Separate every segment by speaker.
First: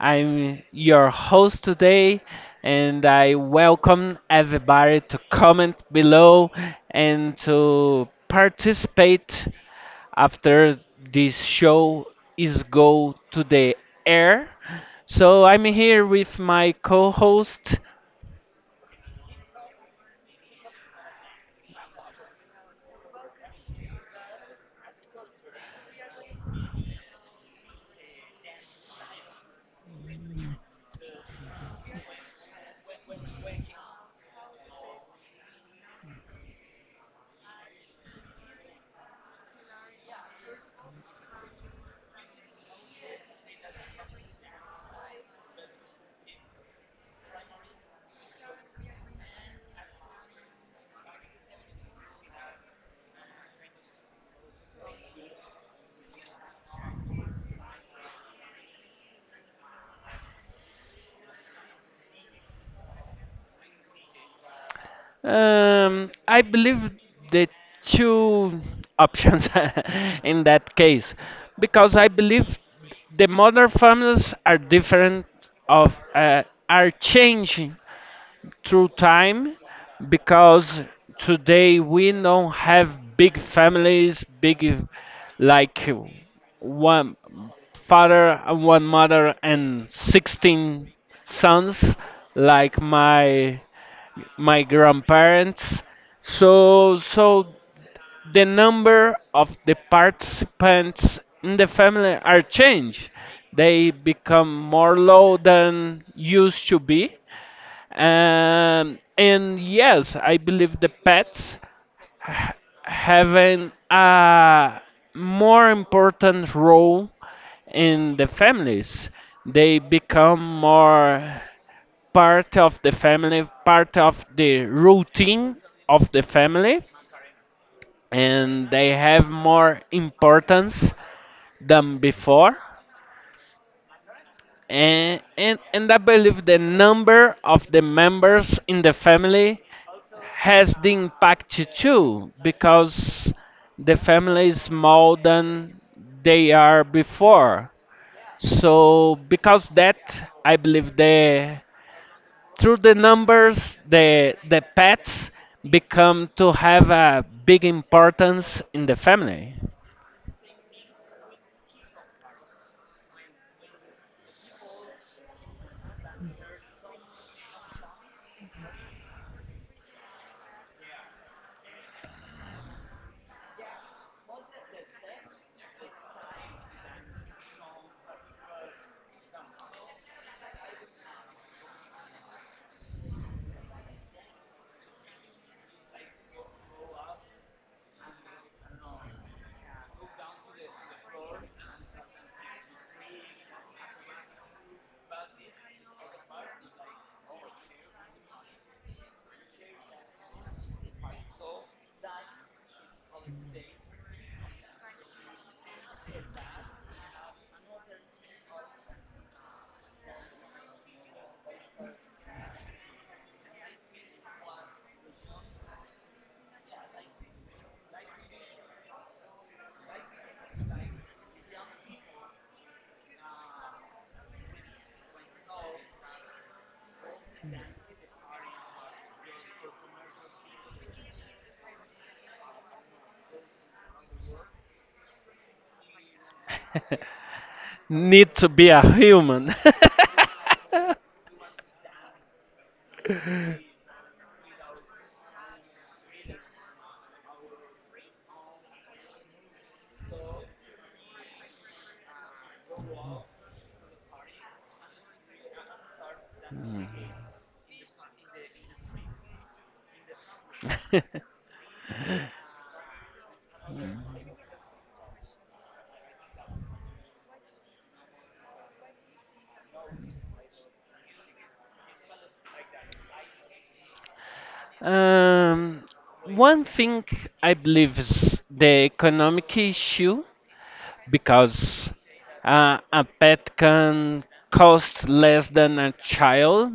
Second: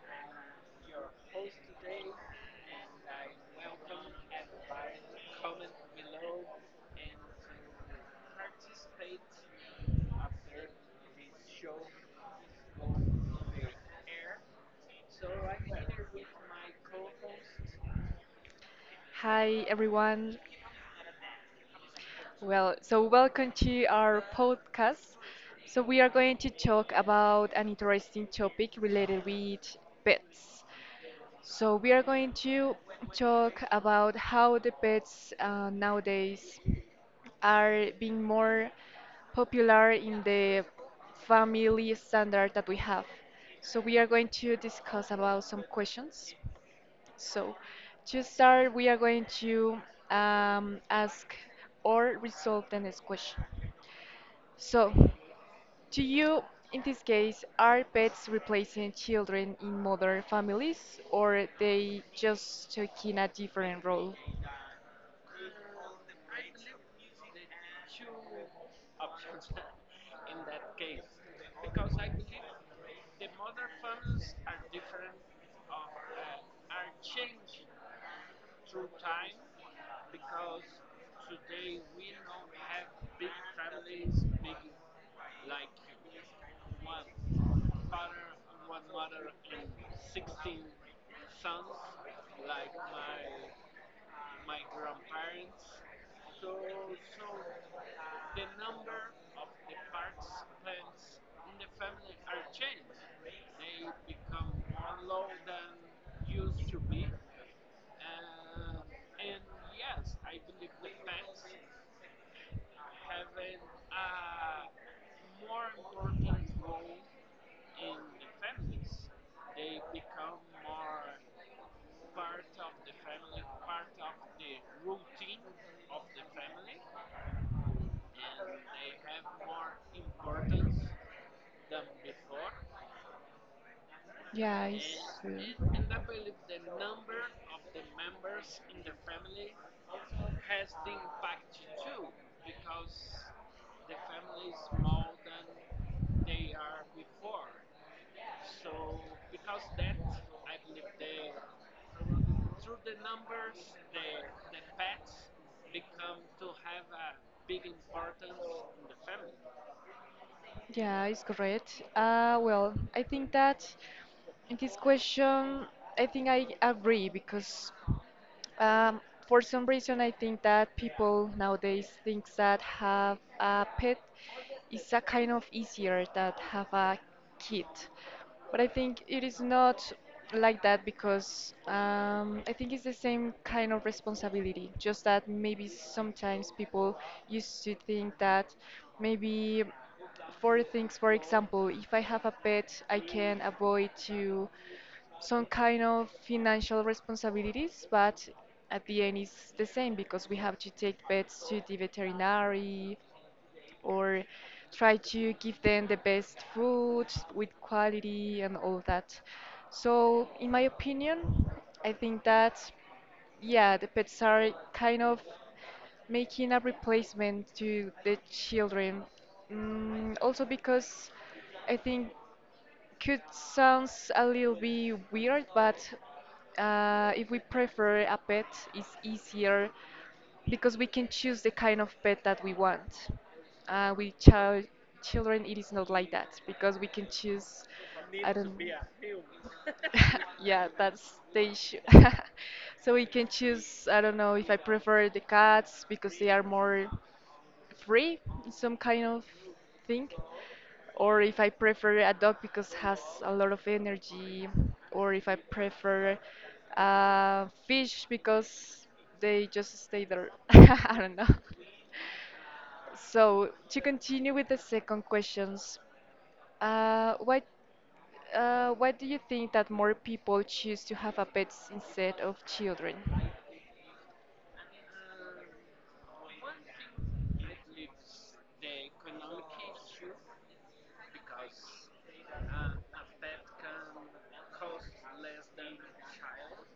Speaker 1: I'm your host today, and I welcome everybody to comment below and to participate after this show is go to the air. So I'm here with my co-host.
Speaker 2: Hi, everyone. So welcome to our podcast. So we are going to talk about an interesting topic related with pets. So we are going to talk about how the pets nowadays are being more popular in the family standard that we have. So we are going to discuss about some questions. So, to start, we are going to ask or resolve the next question. So, to you, in this case, are pets replacing children in modern families, or they just taking a different role?
Speaker 1: I believe the two options in that case, because I believe the modern families are different of, are changing through time, because today we don't have big families, big like one father and one mother and 16 sons like my grandparents. So the number of the participants in the family are changed. They become more low than used to be. And yes, I believe the pets having a more important role in the families. They become more part of the family, part of the routine of the family, and they have more importance than before.
Speaker 2: Yeah, it's
Speaker 1: And,
Speaker 2: true.
Speaker 1: and, and I believe the number of the members in the family has the impact too, because the family is more than they are before. So, because that, I believe the through the numbers the pets become to have a big importance in the family.
Speaker 2: Yeah, it's correct. Well, I think that in this question, I think I agree because um, for some reason, I think that people nowadays think that have a pet is a kind of easier than have a kid. But I think it is not like that because I think it's the same kind of responsibility. Just that maybe sometimes people used to think that maybe for things, for example, if I have a pet, I can avoid to some kind of financial responsibilities, but at the end it's the same because we have to take pets to the veterinary or try to give them the best food with quality and all that. So, in my opinion, I think that yeah, the pets are kind of making a replacement to the children. Also because I think could sounds a little bit weird, but if we prefer a pet, it's easier because we can choose the kind of pet that we want. With children, it is not like that because we can choose. I
Speaker 1: Need to
Speaker 2: don't.
Speaker 1: be a human.
Speaker 2: Yeah, that's the issue. So we can choose. I don't know if I prefer the cats because they are more free, some kind of thing, or if I prefer a dog because has a lot of energy, or if I prefer fish because they just stay there. I don't know. So to continue with the second questions, what why do you think that more people choose to have a pets instead of children?
Speaker 1: um, one thing I believe is the economic issue, because a pet can cost less than a child.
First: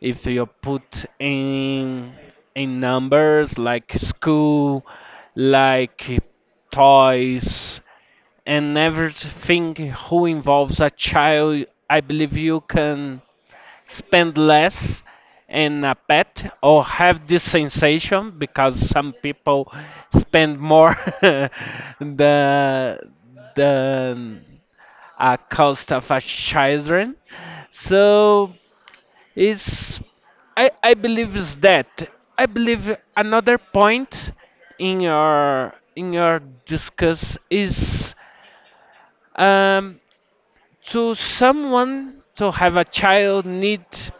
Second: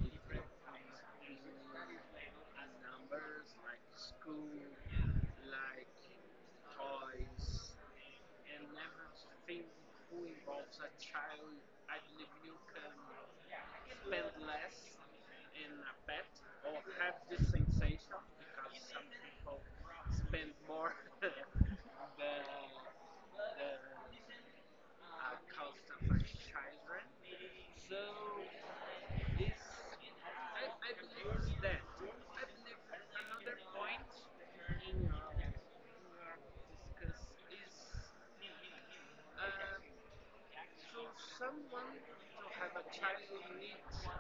Speaker 1: If you put in numbers like school, like toys and everything who involves a child, I believe you can spend less in a pet, or have this sensation because some people spend more the the cost of a children. So it's I believe is that. I believe another point in your discuss is um to someone to have a child needs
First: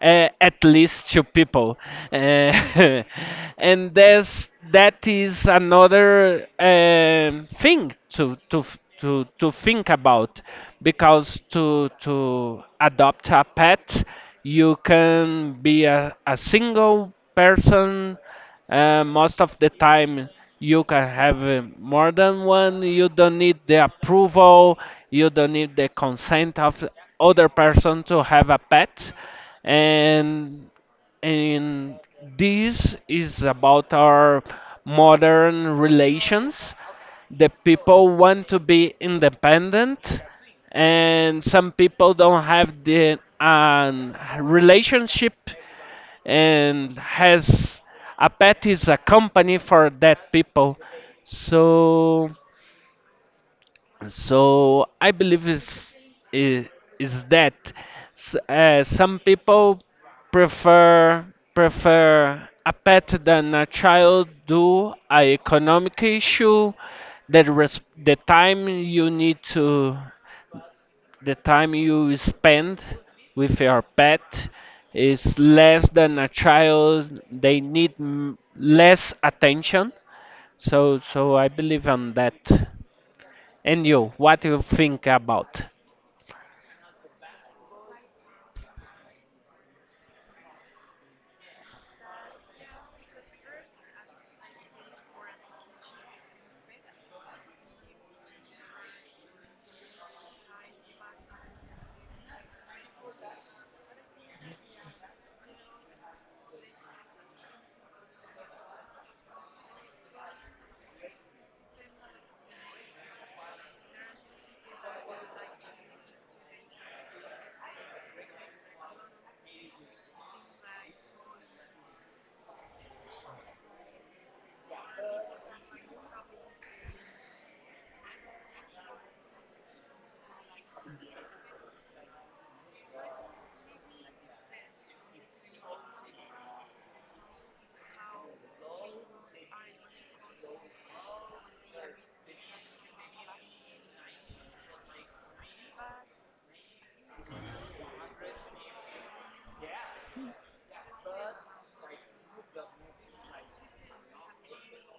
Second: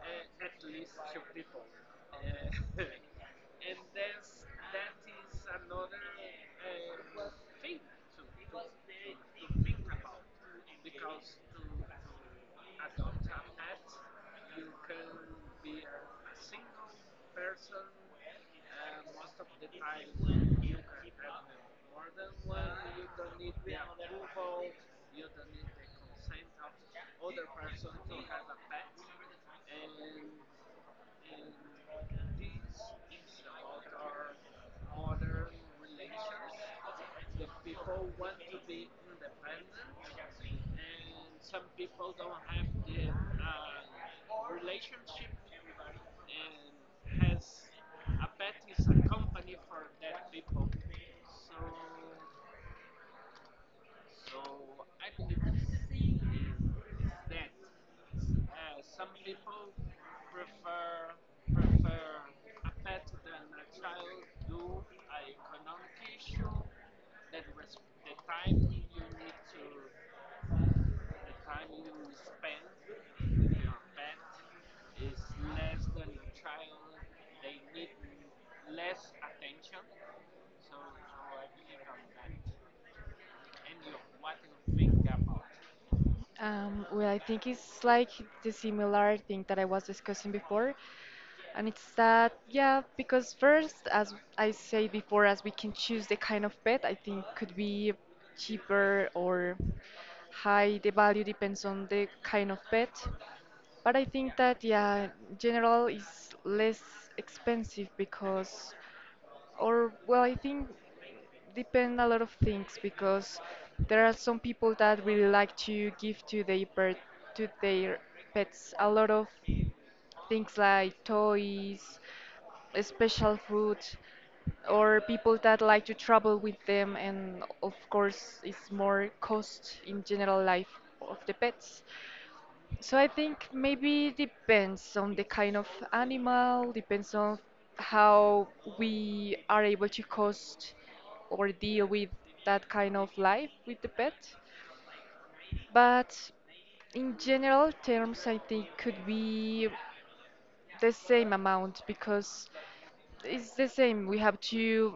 Speaker 1: at least two people, uh, and that is another thing to think about, because to adopt a pet you can be a single person, most of the time. You can have more than one. You don't need the approval. You don't need the consent of other person to have a pet, and and this is about our modern relations. The people want to be independent, and some people don't have the relationship, and has a pet is a company for that people. So so i believe is is, is that. Some people prefer prefer a pet than a child do a economic issue. The time you need to, the time you spend with your pet is less than a child. They need less attention. So I believe on that. And you, what do you think about?
Speaker 2: Well, I think it's like the similar thing that I was discussing before. And it's that, yeah, because first, as I said before, as we can choose the kind of pet, I think could be cheaper or high. The value depends on the kind of pet. But I think that, yeah, general is less expensive because, or, well, I think depend a lot of things because there are some people that really like to give to their pet, to their pets a lot of things like toys, special food, or people that like to travel with them, and of course, it's more cost in general life of the pets. So I think maybe depends on the kind of animal, depends on how we are able to cost or deal with that kind of life with the pet. But in general terms, I think could be the same amount because it's the same. We have to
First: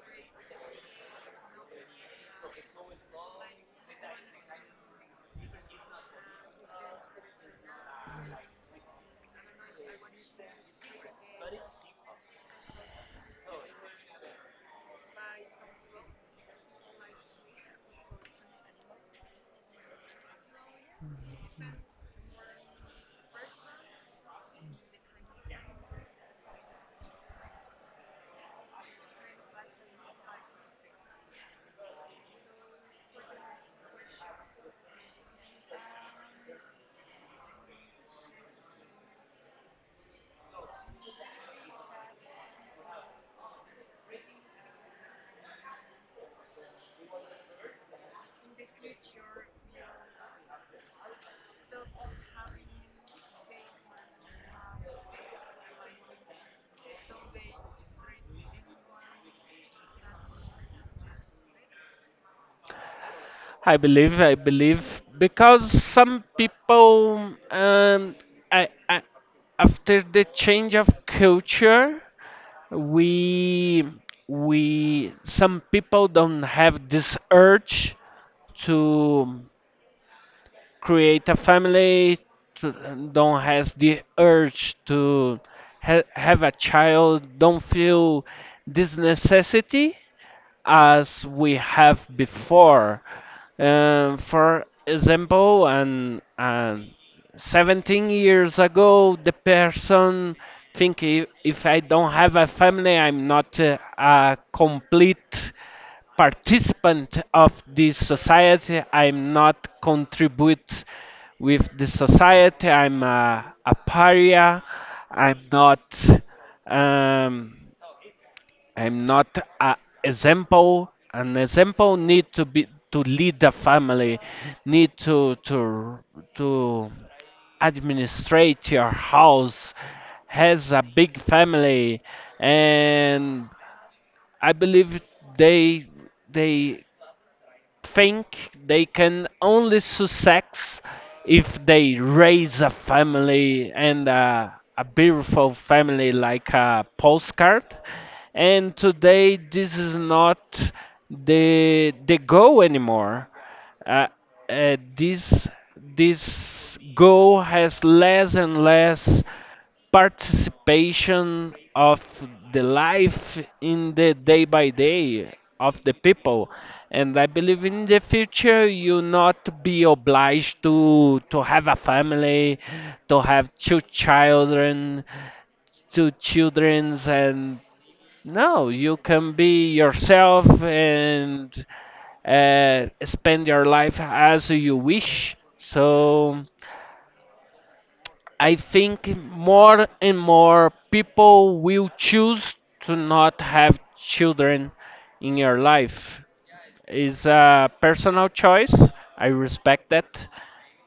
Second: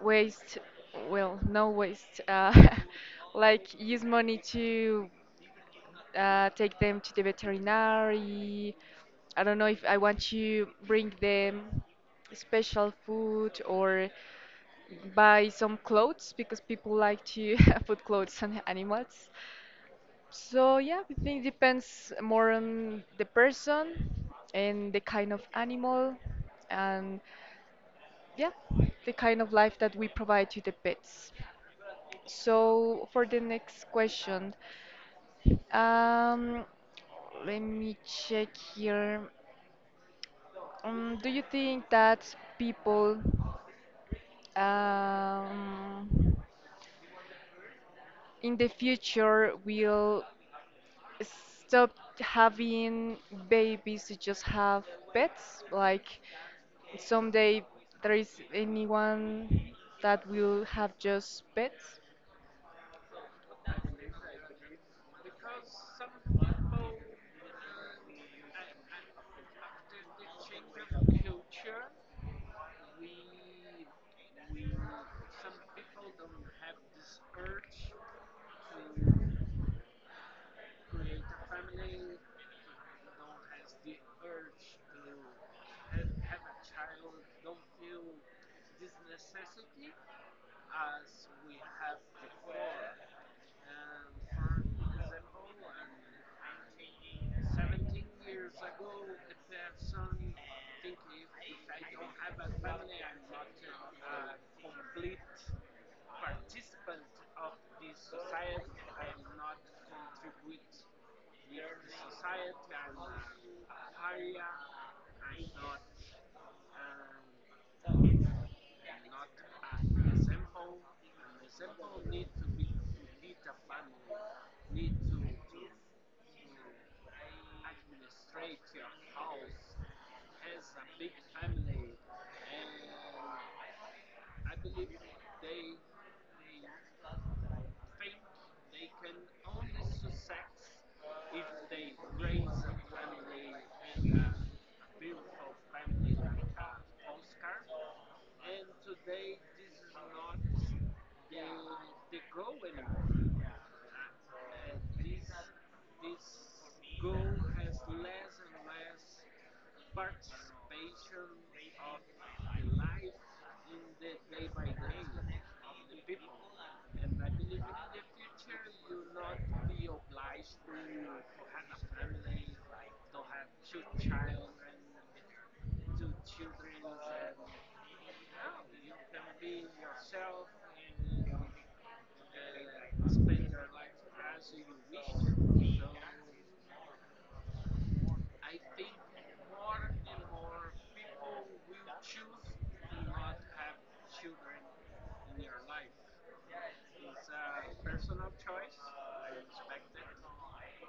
Speaker 2: waste, well, no waste, like use money to take them to the veterinary. I don't know if I want to bring them special food or buy some clothes because people like to put clothes on animals. So yeah, I think depends more on the person and the kind of animal and yeah, the kind of life that we provide to the pets. So for the next question, Um, let me check here. Do you think that people um, in the future will stop having babies to just have pets? Like someday there is anyone that will have just pets?
Speaker 1: I believe because some people I after the change of culture, we we some people don't have this urge to create a family, to, don't has the urge to have a child, don't feel this necessity as we have before. For example, and 17 years ago, the person think if I don't have a family, I'm not a complete participant of this society. I'm not contribute with the society. I'm a pariah. I'm not. Um, I'm not a example. An example need to be to lead the family, need to administrate your house, has a big family, and I believe they they think they can only success if they raise a family, and a beautiful family like a postcard. And today, this is not the goal anymore. Uh, this this goal has less and less participation of the life in the day by day of the people. And I believe in the future you not be obliged to have a family, to have two children, two childrens, and no, you can be yourself, and spend your life as you wish. So I think more and more people will choose to not have children in your life. It's a personal choice. I respect that.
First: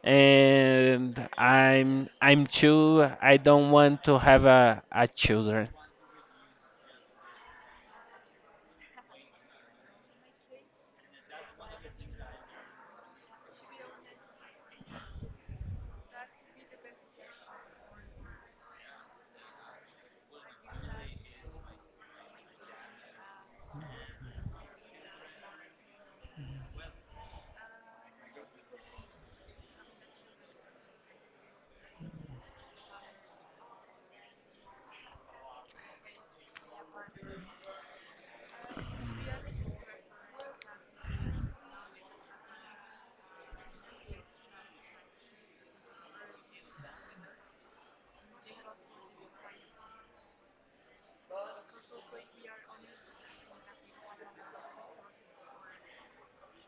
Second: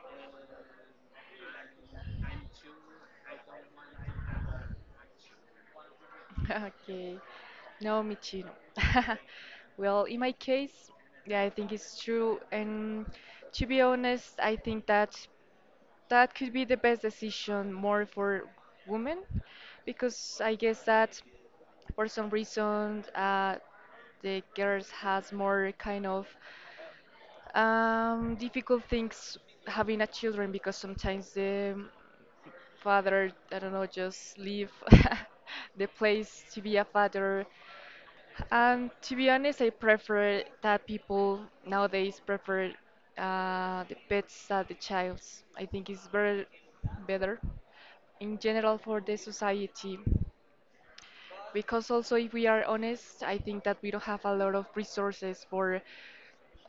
Speaker 1: And I'm too, I don't want to have a children.
Speaker 2: Okay. No, me too. No. Well, in my case, yeah, I think it's true. And to be honest, I think that that could be the best decision more for women, because I guess that for some reason, the girls has more kind of difficult things having a children because sometimes the father, I don't know, just leave the place to be a father, and to be honest, I prefer that people nowadays prefer the pets than the childs. I think it's very better in general for the society. Because also, if we are honest, I think that we don't have a lot of resources for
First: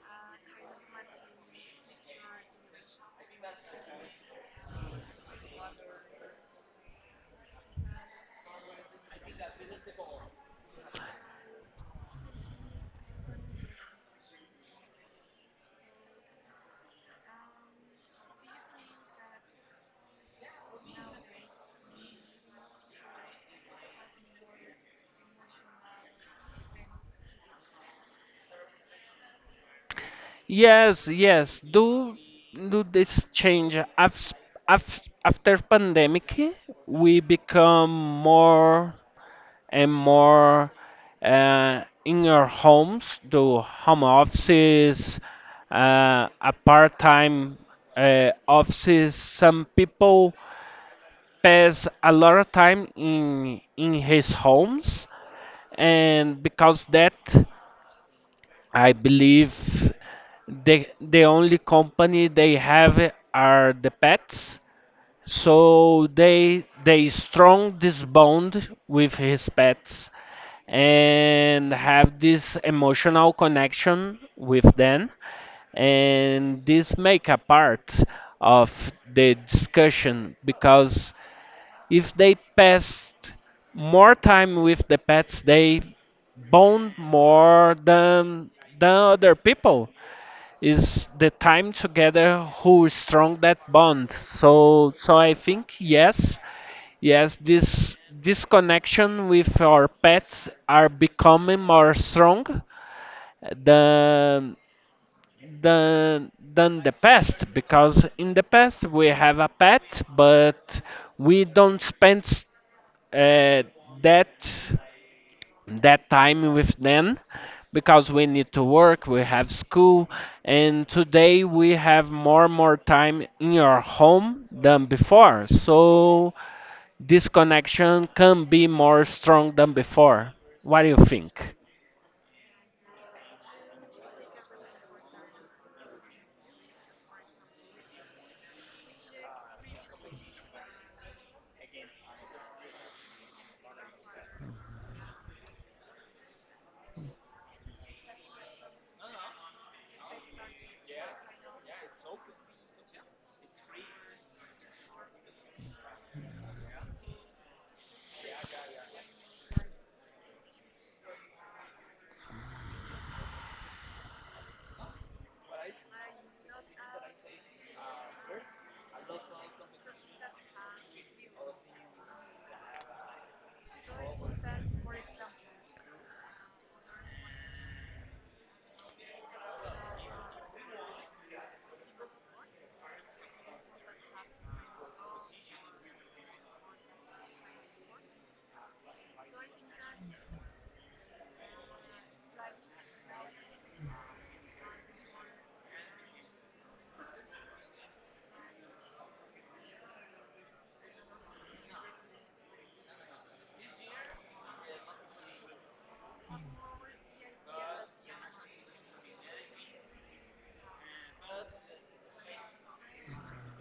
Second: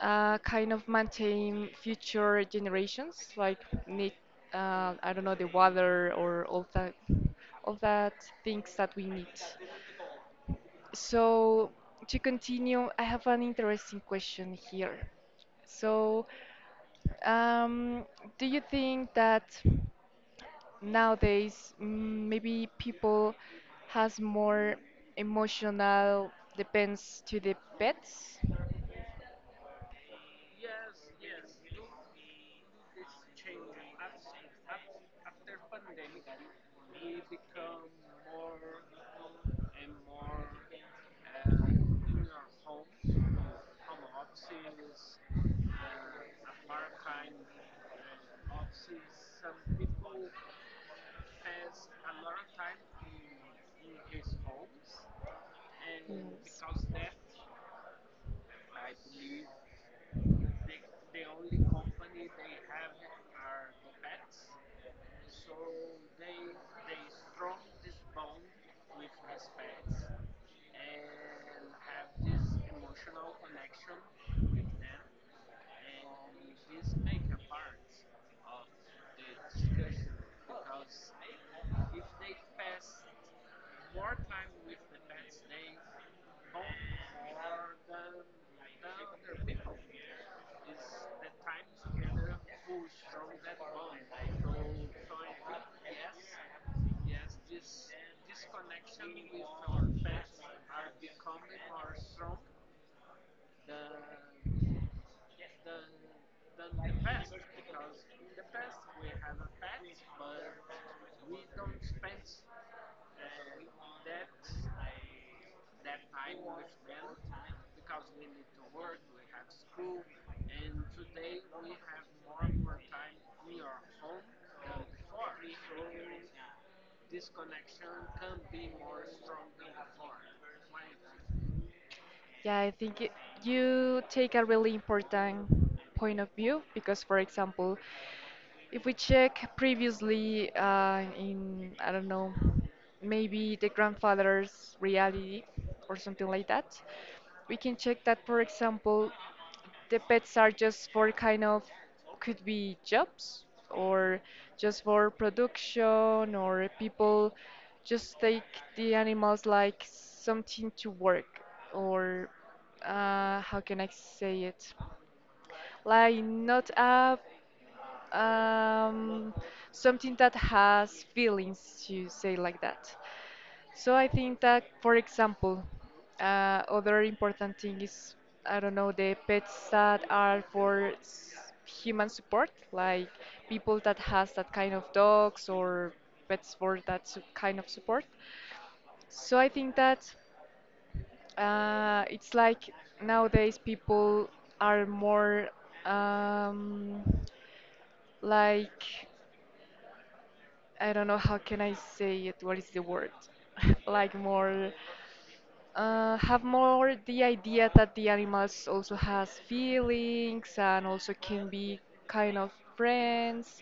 Speaker 2: kind of maintain future generations, like need, I don't know, the water or all that things that we need. So, to continue, I have an interesting question here. So, um, do you think that nowadays maybe people has more emotional depends to the pets?
Speaker 1: Yes, yes. Do this change after after pandemic? We become more and more in our homes, do home offices, a part-time offices. Some people pass a lot of time in his
Speaker 2: Yes.
Speaker 1: homes, and because that, I believe the only company they have are the pets. So they strong this bond with his pets, and have this emotional connection with them, and this make a part of the discussion, because if they passed more time with the pets, they bond more than than other people. Is the time together who strong that bond. So I think yes, yes, this connection with our pets are becoming more strong than than the past, because in the past we have a pet, but we don't spend uh, that that time with them, because we need to work, we have school, and today we have more and more time in your home than before. So this connection can be more strong than before. What do you think?
Speaker 2: Yeah, I think it, you take a really important point of view because, for example, if we check previously in, I don't know, maybe the grandfather's reality or something like that, we can check that, for example, the pets are just for kind of could be jobs or just for production, or people just take the animals like something to work or how can I say it? Like not a um, something that has feelings, you say like that. So I think that, for example, other important thing is I don't know the pets that are for human support, like people that has that kind of dogs or pets for that kind of support. So I think that it's like nowadays people are more um, like I don't know how can I say it. What is the word? Like more have more the idea that the animals also has feelings and also can be kind of friends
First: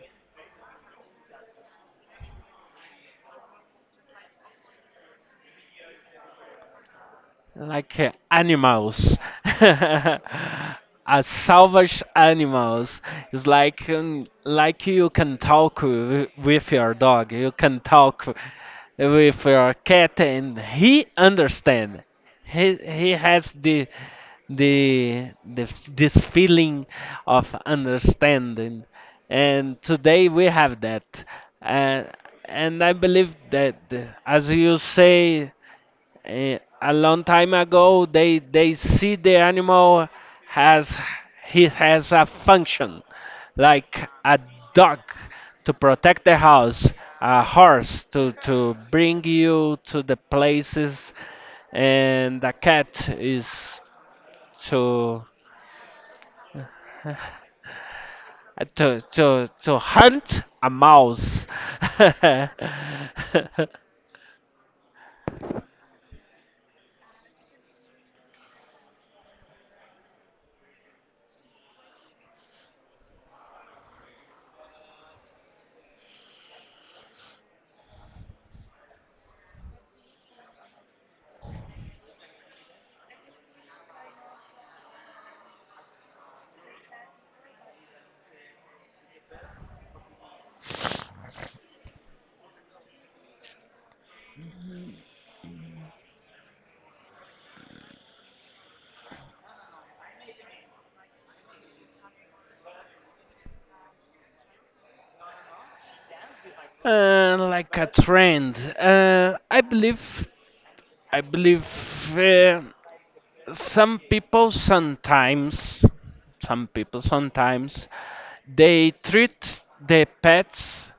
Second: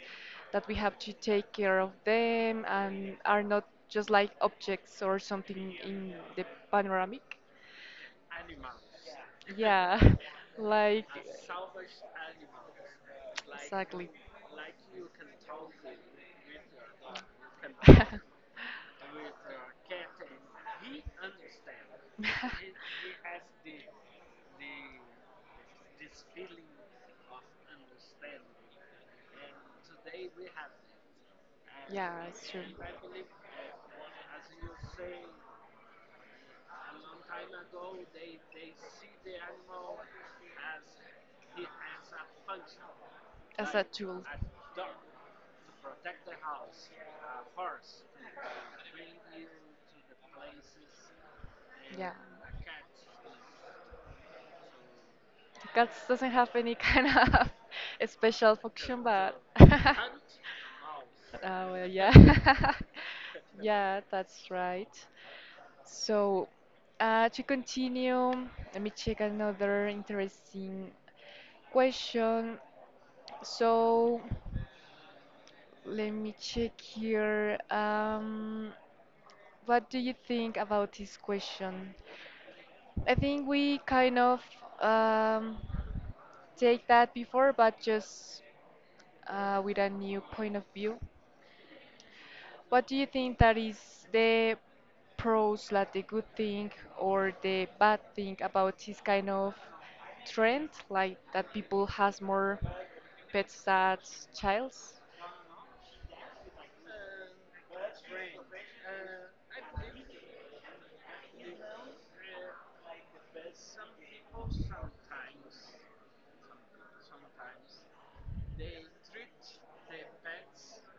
Speaker 2: that we have to take care of them and are not just like objects or something in the panoramic.
Speaker 1: Like animals,
Speaker 2: Yeah, like
Speaker 1: as salvage animals. It's
Speaker 2: exactly.
Speaker 1: like you can talk with your dog, you can talk with your cat and he understand. he he has this feeling of understanding, and today we have that. uh,
Speaker 2: Yeah, it's true.
Speaker 1: and I believe that as you say, a long time ago they see the animal has, he has a function,
Speaker 2: As a
Speaker 1: like
Speaker 2: tool.
Speaker 1: a dog to protect the house, a horse to bring you to the places,
Speaker 2: Yeah.
Speaker 1: and a cat is to
Speaker 2: Cats doesn't have any kind of special function, but
Speaker 1: to hunt a mouse.
Speaker 2: ah, well, yeah, yeah, that's right. So, to continue, let me check another interesting question. So, let me check here. What do you think about this question? I think we kind of um, take that before, but just with a new point of view. What do you think that is the pros, like the good thing or the bad thing about this kind of trend, like that people has more pets as childs?
Speaker 1: Like a trend, I believe, uh, some people sometimes, some people sometimes, they treat the pets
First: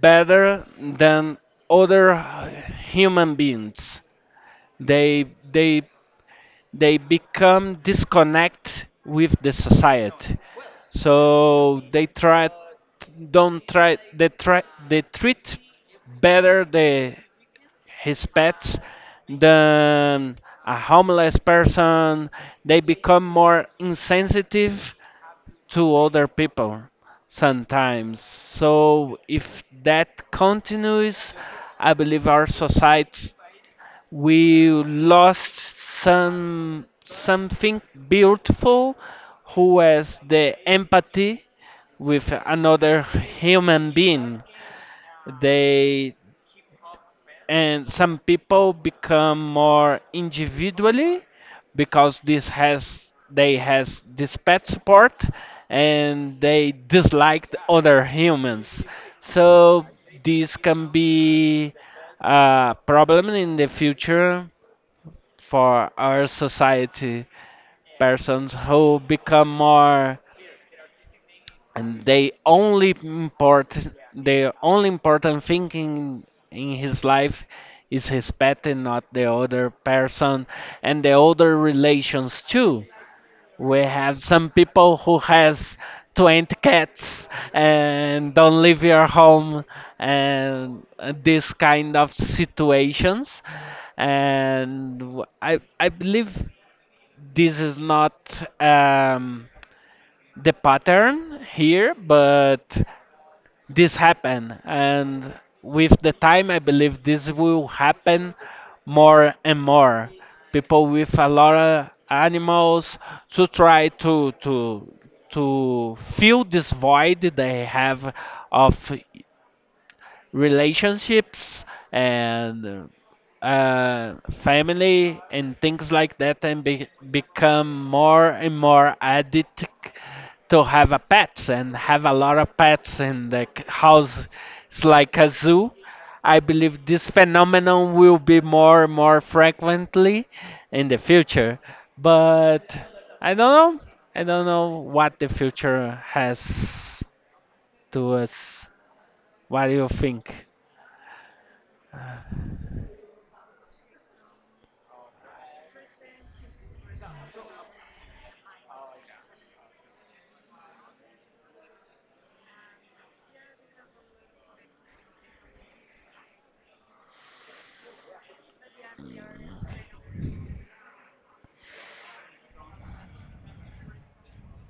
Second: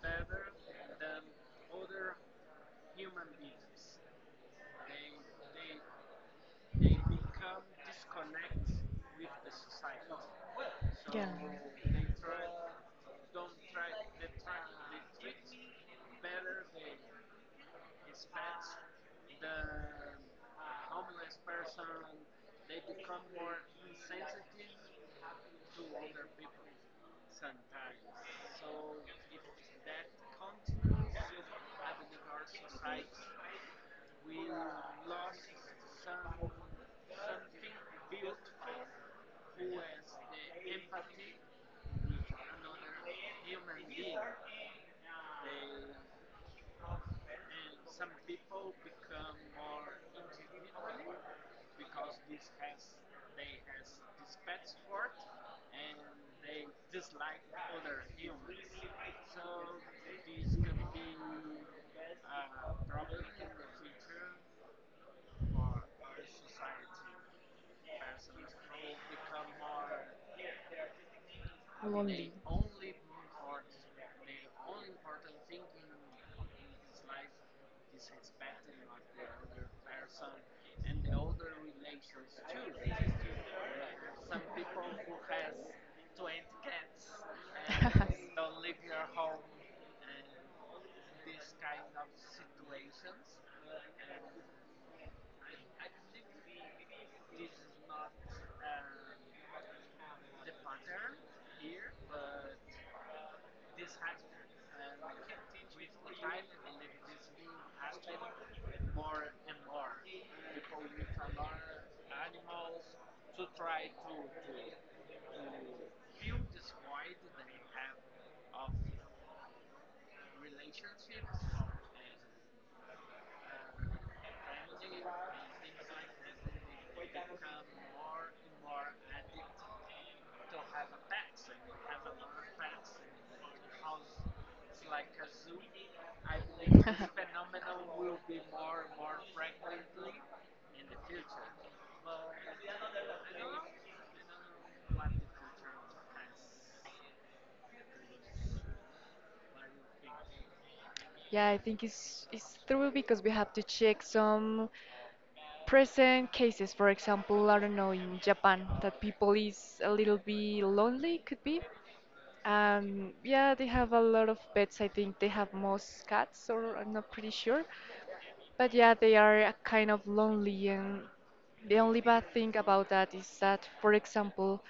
Speaker 1: better than other human beings. They they they become disconnect with the society,
Speaker 2: Yeah.
Speaker 1: so they try, don't try they try, they treat better the his pets than a homeless person. They become more insensitive to other people sometimes. So if that continues, I believe our society, we lost some something beautiful, who has the empathy with another human being. They and some people become more individually, because this has, they has this pet support, and they disliked other humans. So this can be a problem in the future for our society. Persons who become more, and they only import, the only important thing in his life is his pet, and not the other person, and the other relations too. We have some people who has 20 cats and don't leave your home, and this kind of situations. And I believe this is not um, the pattern here, but this happened. And with the time, I believe this will happen more and more. People with a lot of animals to try to fill this void they have of relationships, and uh, family and things like that, and become more and more addicted to have a pets and have a lot of pets in the house. It's like a zoo. I believe this phenomenon will be more and more frequently in the future. But i don't know I don't know what the future has to us. What do you think?
Speaker 2: Yeah, I think it's through because we have to check some present cases. For example, I don't know, in Japan, that people is a little bit lonely, could be. Yeah, they have a lot of pets. I think they have most cats, or I'm not pretty sure. But yeah, they are a kind of lonely, and the only bad thing about that is that, for example,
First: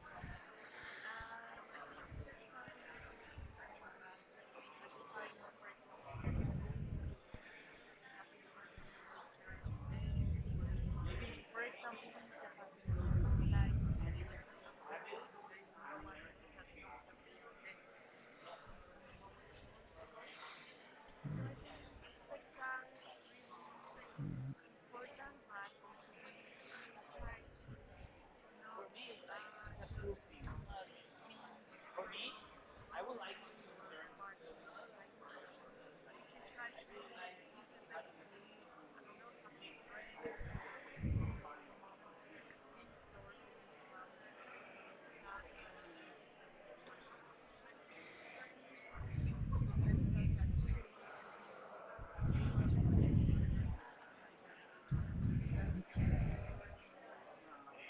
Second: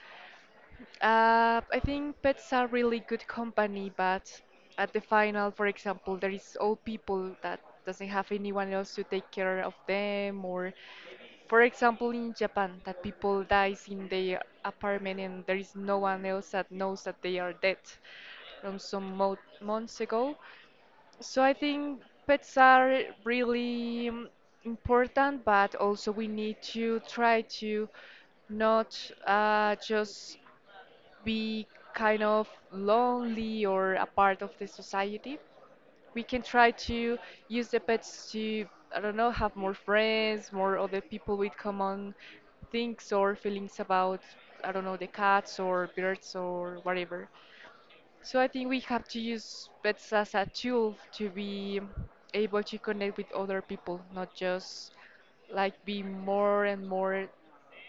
Speaker 2: I think pets are really good company, but at the final, for example, there is old people that doesn't have anyone else to take care of them, or for example, in Japan, that people dies in their apartment and there is no one else that knows that they are dead from some mo months ago. So I think pets are really important, but also we need to try to not just be kind of lonely or a part of the society, we can try to use the pets to, I don't know, have more friends, more other people with common things or feelings about, I don't know, the cats or birds or whatever. So I think we have to use pets as a tool to be able to connect with other people, not just like be more and more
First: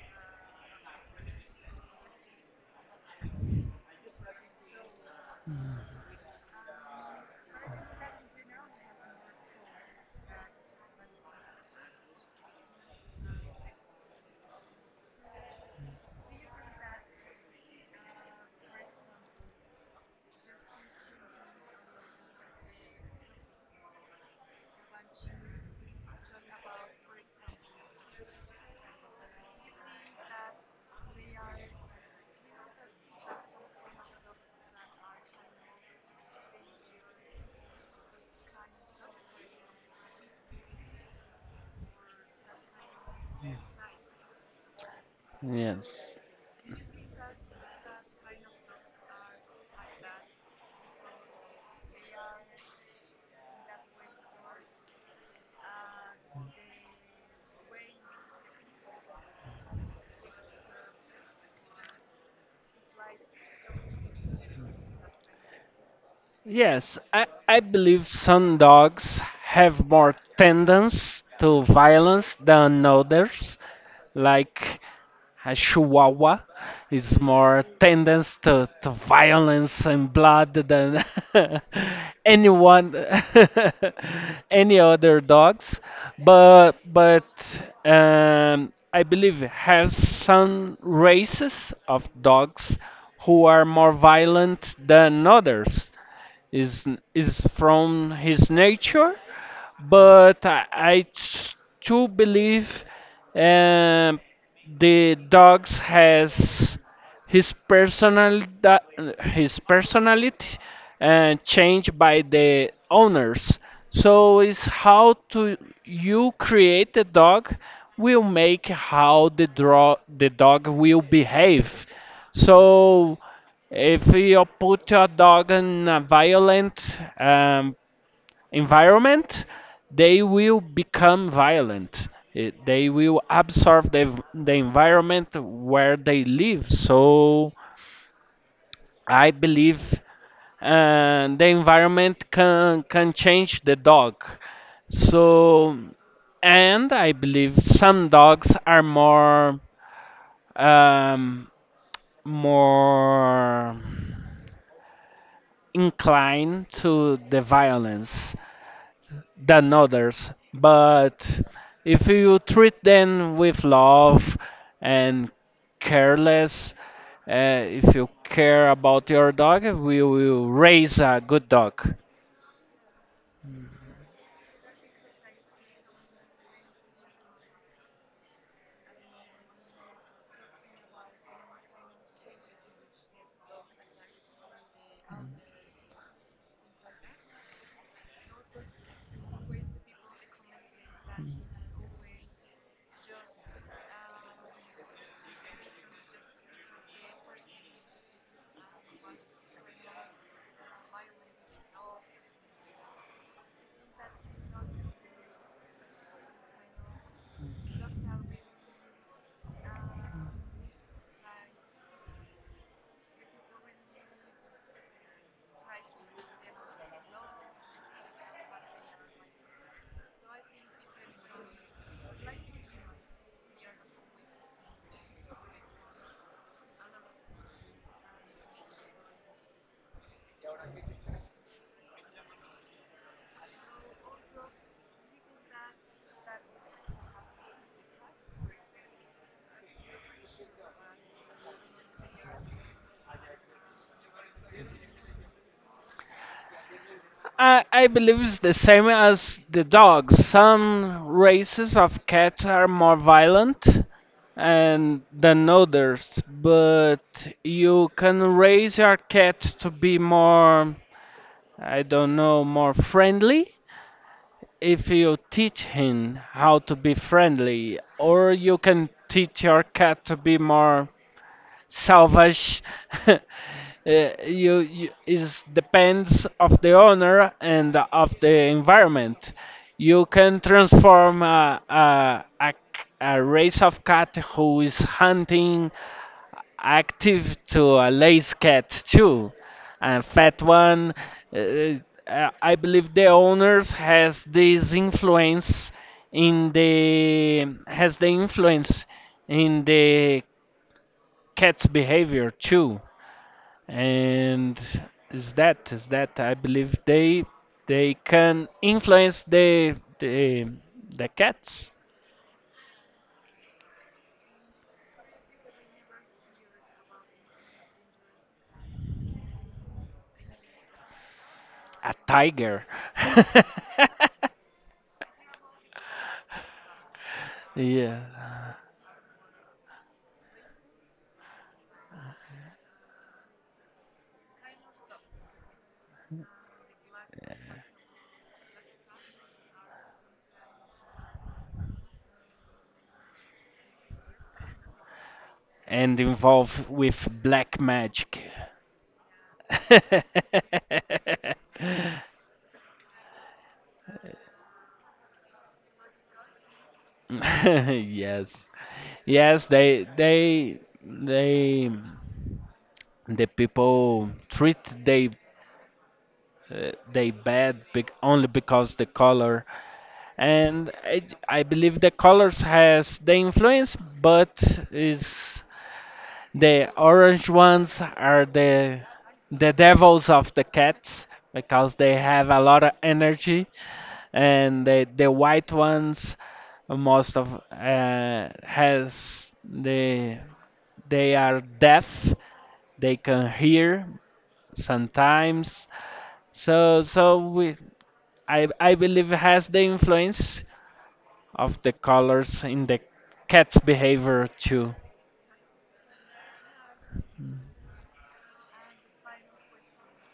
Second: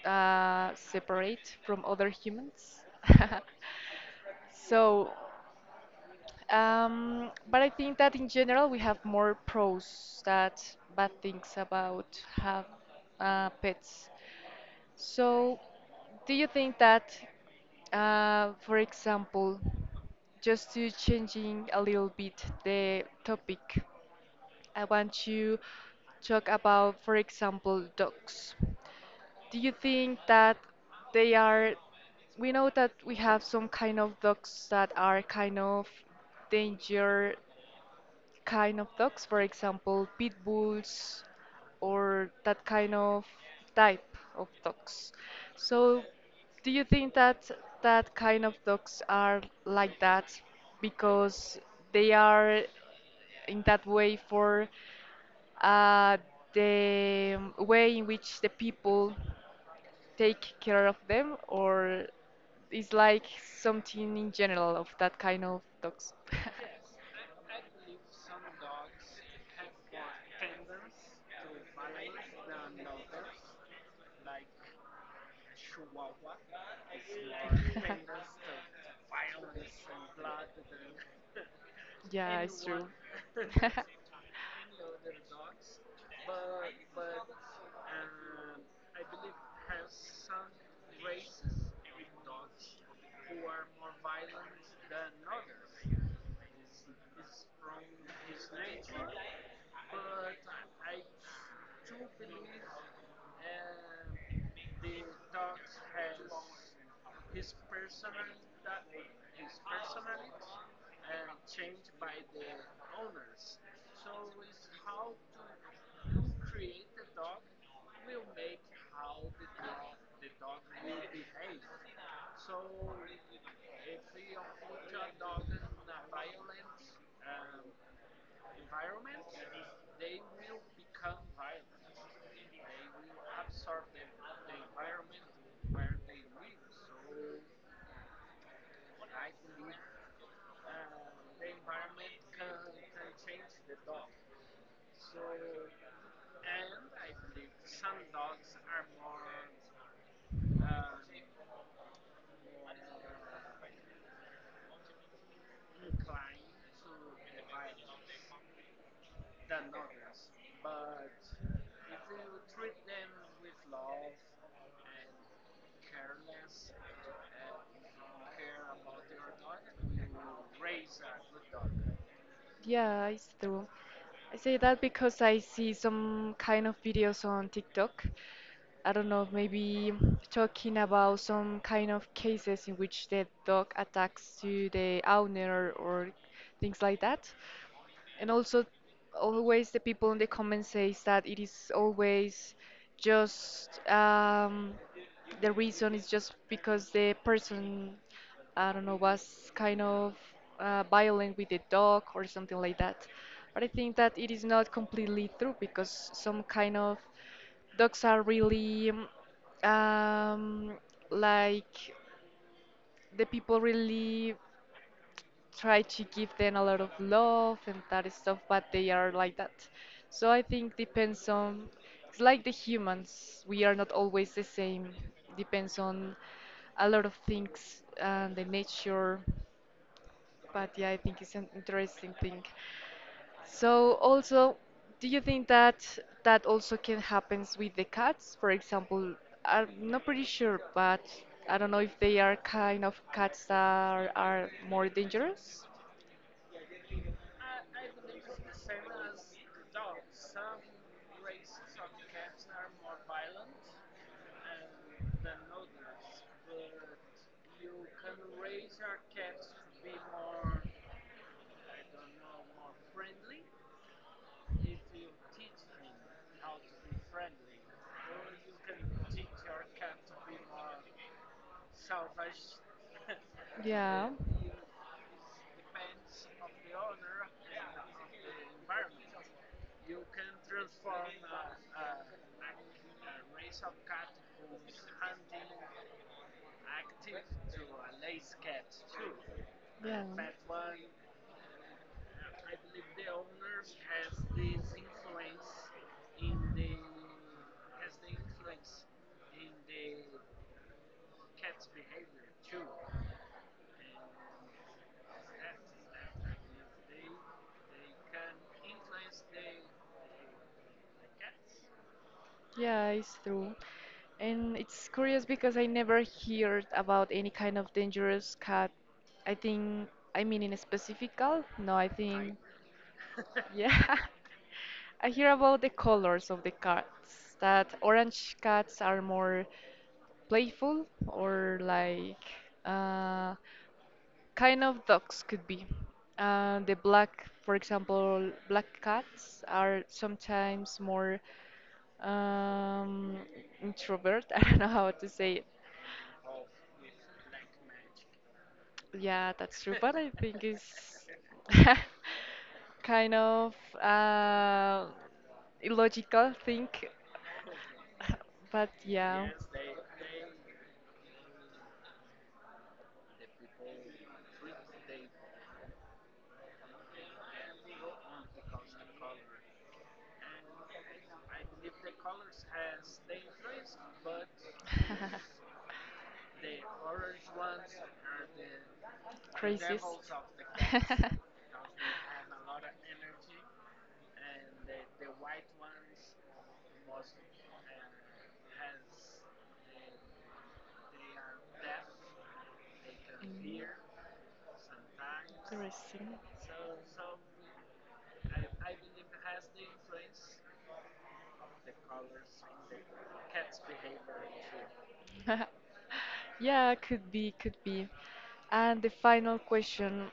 Speaker 2: separate from other humans. So, but I think that in general we have more pros that bad things about have pets. So, do you think that, for example, just to changing a little bit the topic, I want to talk about, for example, dogs. Do you think that they are? We know that we have some kind of dogs that are kind of danger kind of dogs, for example, pit bulls or that kind of type of dogs. So,
Speaker 1: Yes.
Speaker 2: do you think that that kind of dogs are like that because they are in that way for uh, the way in which the people take care of them, or is like something in general of that kind of dogs?
Speaker 1: Yes, I believe some dogs have more tendency to violence than others. Like a Chihuahua is more tendency to violence and blood than
Speaker 2: Yeah, it's true.
Speaker 1: anyone, any other dogs. But I believe has some races of dogs who are more violent than others. is is from his nature, but I do believe, um, the dogs has his personal that his personality, and changed by the owners. So it's how to
Speaker 2: Who?
Speaker 1: you create the dog will make how the dog will behave. So, if you put your dog in a violent um, environment, they will become violent. They will absorb the environment where they live. So I believe the environment can change the dog. So, and I believe some dogs are more, um, more inclined to the violence than others, but if you treat them with love and careless, if you care about your dog, we will raise a good dog.
Speaker 2: Yeah, it's true. I say that because I see some kind of videos on TikTok. I don't know, maybe talking about some kind of cases in which the dog attacks to the owner or things like that. And also, always the people in the comments says that it is always just the reason is just because the person, I don't know, was kind of violent with the dog or something like that. But I think that it is not completely true because some kind of dogs are really um, like the people really try to give them a lot of love and that stuff, but they are like that. So I think depends on it's like the humans. We are not always the same. Depends on a lot of things and the nature. But yeah, I think it's an interesting thing. So also, do you think that that also can happens with the cats? For example, I'm not pretty sure, but I don't know if they are kind of cats that are more dangerous.
Speaker 1: I believe it's the same as the dogs. Some races of cats are more violent and than others, but you can raise your cat to be more, I don't know, more friendly. If you teach him how to be friendly, or you can teach your cat to be more salvage, uh,
Speaker 2: Yeah,
Speaker 1: you is depends of the owner and of the environment. You can transform a race of cat who is hunting active to a lazy cat too, and
Speaker 2: yeah.
Speaker 1: fat one. Uh, I believe the owners has this influence in the in the cat's behavior too, and is that I believe they can influence the cats.
Speaker 2: Yeah, it's true. And it's curious because I never heard about any kind of dangerous cat. I think, I mean, in specifical? No, I
Speaker 1: A
Speaker 2: think,
Speaker 1: tiger
Speaker 2: yeah. I hear about the colors of the cats, that orange
Speaker 1: yeah,
Speaker 2: cats are more playful or like uh, kind of dogs could be. The black, for example, black cats are sometimes more um, introvert. I don't know how to say it.
Speaker 1: and involved with black magic.
Speaker 2: Yeah, that's true, but I think it's kind of uh, illogical thing.
Speaker 1: Yes,
Speaker 2: But yeah.
Speaker 1: yes they they they the people treat their they bad only because the color. And I believe the colors has the influence, but is the orange ones are the the
Speaker 2: Craziest.
Speaker 1: devils of the cats, because they have a lot of energy. And the white ones, most of has the, they are deaf, they can hear sometimes.
Speaker 2: Interesting.
Speaker 1: So so we I believe has the influence of the colors in the cat's behavior too.
Speaker 2: Yeah, could be, could be. And the final question,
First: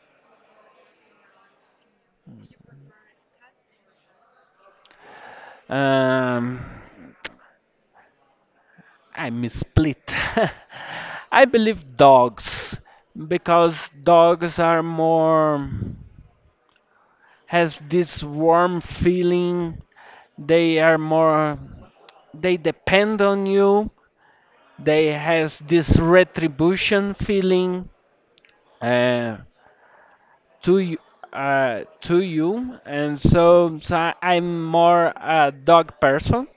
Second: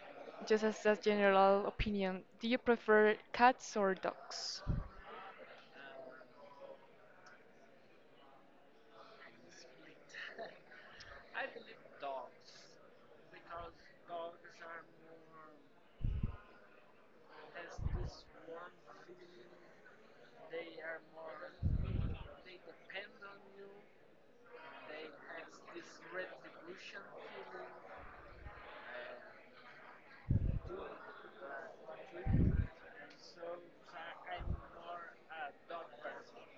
Speaker 2: just as a general opinion, do you prefer cats or dogs?
Speaker 1: Um, I'm split. I believe dogs, because dogs are more, has this warm feeling. They are more, they depend on you. They has this retribution feeling. Uh, to you, to you, and so, so I'm more a dog person,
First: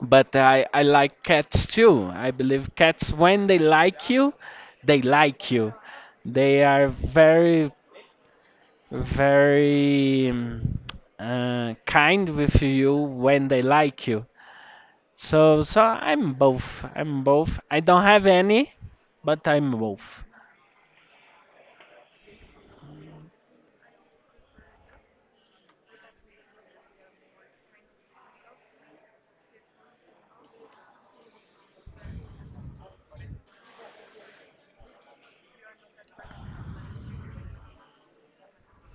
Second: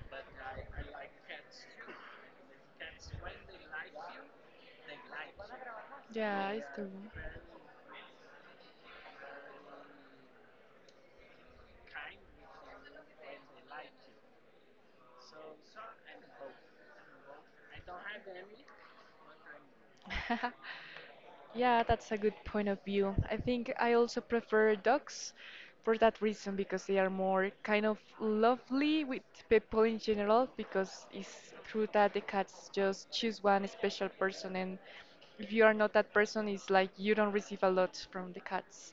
Speaker 1: but I like cats too. I believe cats, when they like you, they like you.
Speaker 2: Yeah,
Speaker 1: They
Speaker 2: it's
Speaker 1: are very, very kind with you when they like you. So, so I'm both. I'm both. I don't have any, but I'm both.
Speaker 2: true. Yeah, that's a good point of view. I think I also prefer dogs for that reason because they are more kind of lovely with people in general because it's true that the cats just choose one special person and if you are not that person it's like you don't receive a lot from the cats.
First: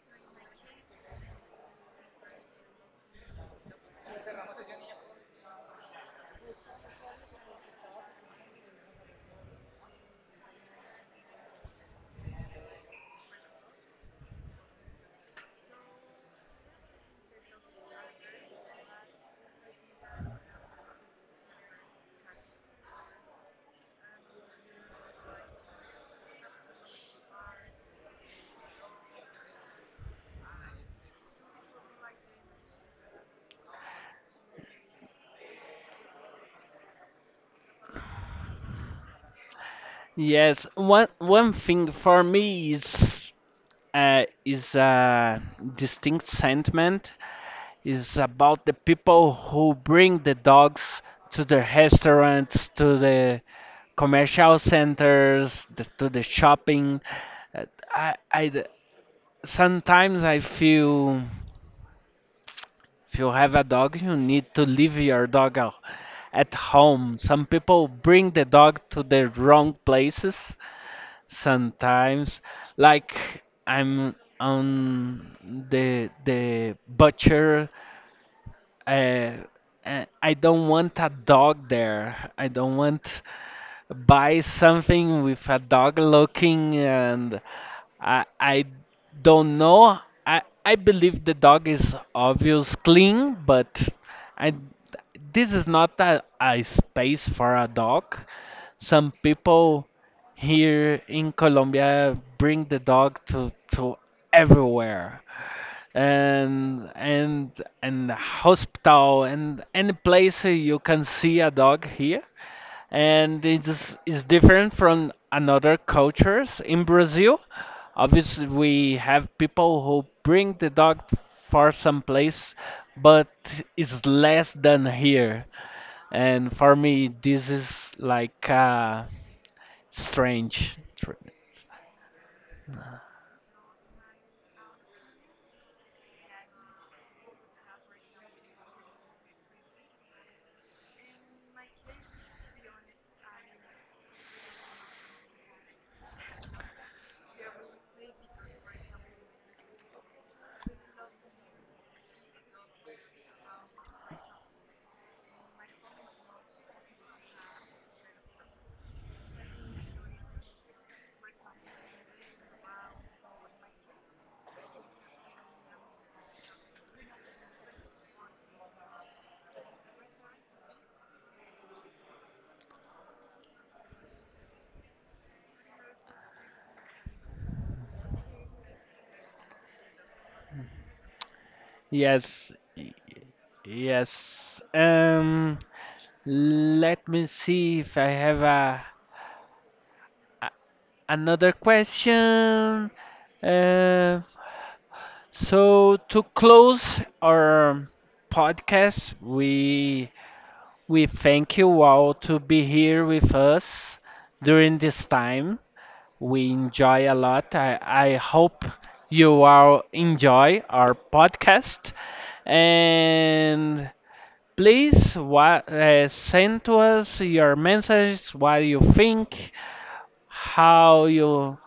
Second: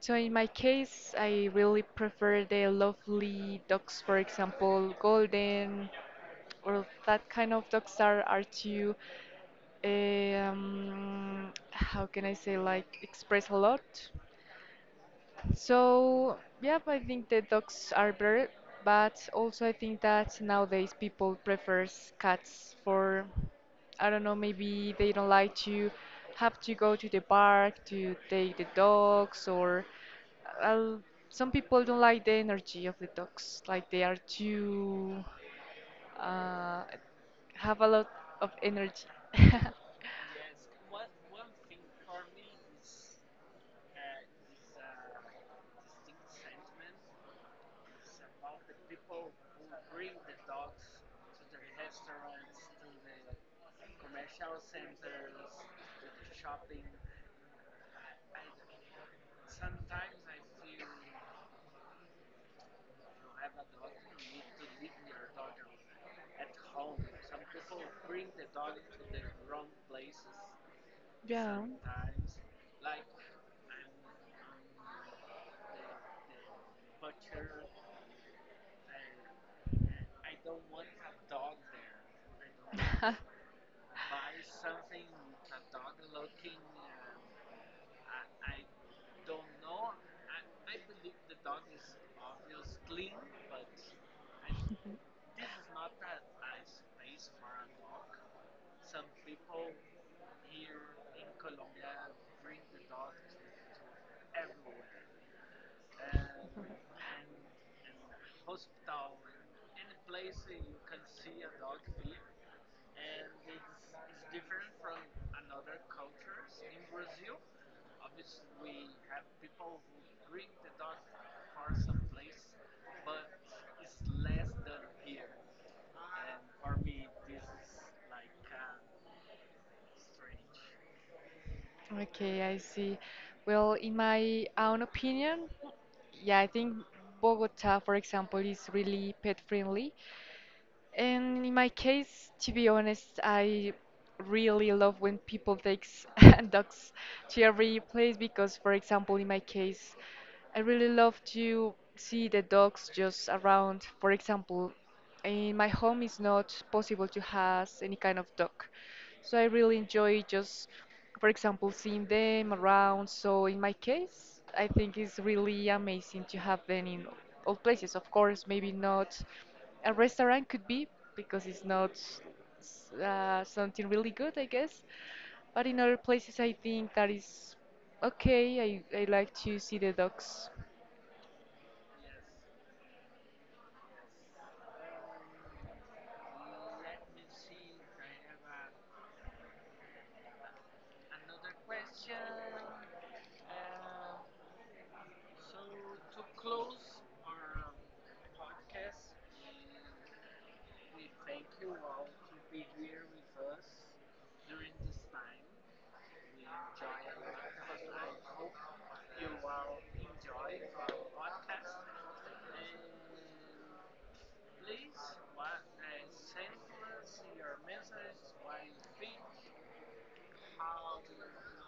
Speaker 2: So in my case, I really prefer the lovely dogs, for example, golden or that kind of dogs are too how can I say, like express a lot. So, yeah, I think that dogs are better, but also I think that nowadays people prefers cats for, I don't know, maybe they don't like to have to go to the park to take the dogs, or uh, some people don't like the energy of the dogs, like they are too uh, have a lot of energy.
Speaker 1: Yes, one thing for me is a distinct sentiment, is about the people who bring the dogs to the restaurants, to the commercial centers, to the shopping. Uh, I, I d- sometimes I feel if you have a dog, you need to leave your dog at home. Some people bring the dog to the wrong places
Speaker 2: Yeah.
Speaker 1: sometimes. Like I'm on the butcher, uh, I don't want a dog there. I don't want buy something with a dog looking, and I don't know. I believe the dog is obvious clean, but I, this is not a, a space for a dog. Some people here in Colombia bring the dog to everywhere, and hospital, and any place you can see a dog here. And it is different from another cultures. In Brazil, obviously we have people who bring the dog for some place, but it's less than here, and for me this is like strange.
Speaker 2: Okay, I see. Well, in my own opinion, yeah, I think Bogota, for example, is really pet friendly. And in my case, to be honest, I really love when people takes dogs to every place because, for example, in my case, I really love to see the dogs just around. For example, in my home, it's not possible to have any kind of dog, so I really enjoy just, for example, seeing them around. So in my case, I think it's really amazing to have them in all places. Of course, maybe not a restaurant could be because it's not something really good, I guess. But in other places, I think that is okay. I like to see the dogs.
Speaker 1: Yes, yes. Let me see if I have a another question. Uh, so to close our podcast, we thank you all to be here with us during this time. We enjoy a lot. I hope you all enjoy our podcast. And please send to us your messages, what you think, how you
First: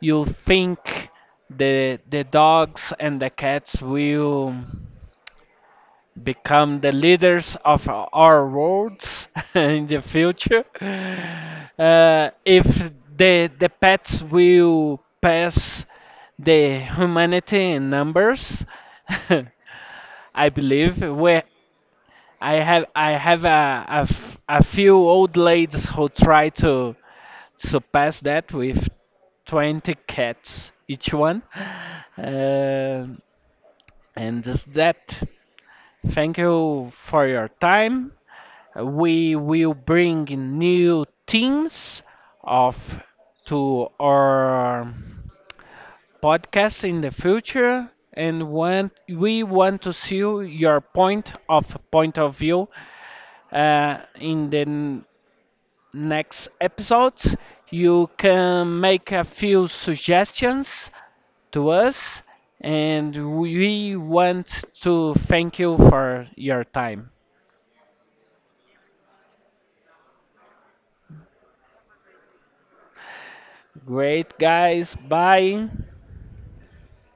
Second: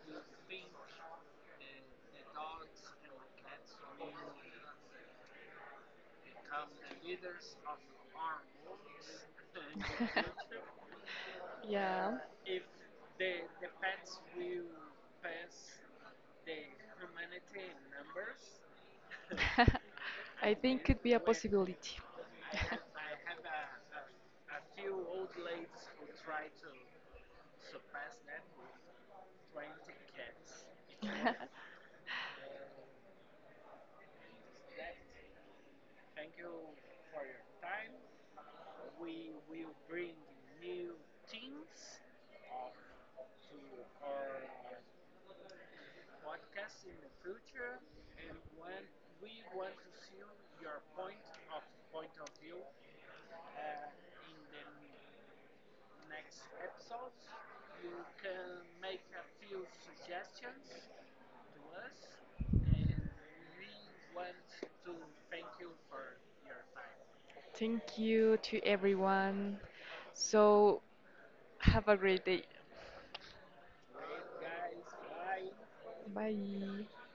Speaker 1: you think the dogs and the cats will become the leaders of our worlds in the future.
Speaker 2: Yeah,
Speaker 1: If the pets will pass the humanity in numbers, I
Speaker 2: I think
Speaker 1: believe
Speaker 2: could be a
Speaker 1: we,
Speaker 2: possibility.
Speaker 1: I have I have a, a few old ladies who try to surpass that with 20 cats each one. Um and just that. Thank you for your time. We will bring new themes of to our podcast in the future, and want, we want to see your point of view in the next episodes. You can make a few suggestions to us, and we want to thank you for your time.
Speaker 2: Thank you to everyone. So, have a great day.
Speaker 1: Great guys, bye.
Speaker 2: 拜。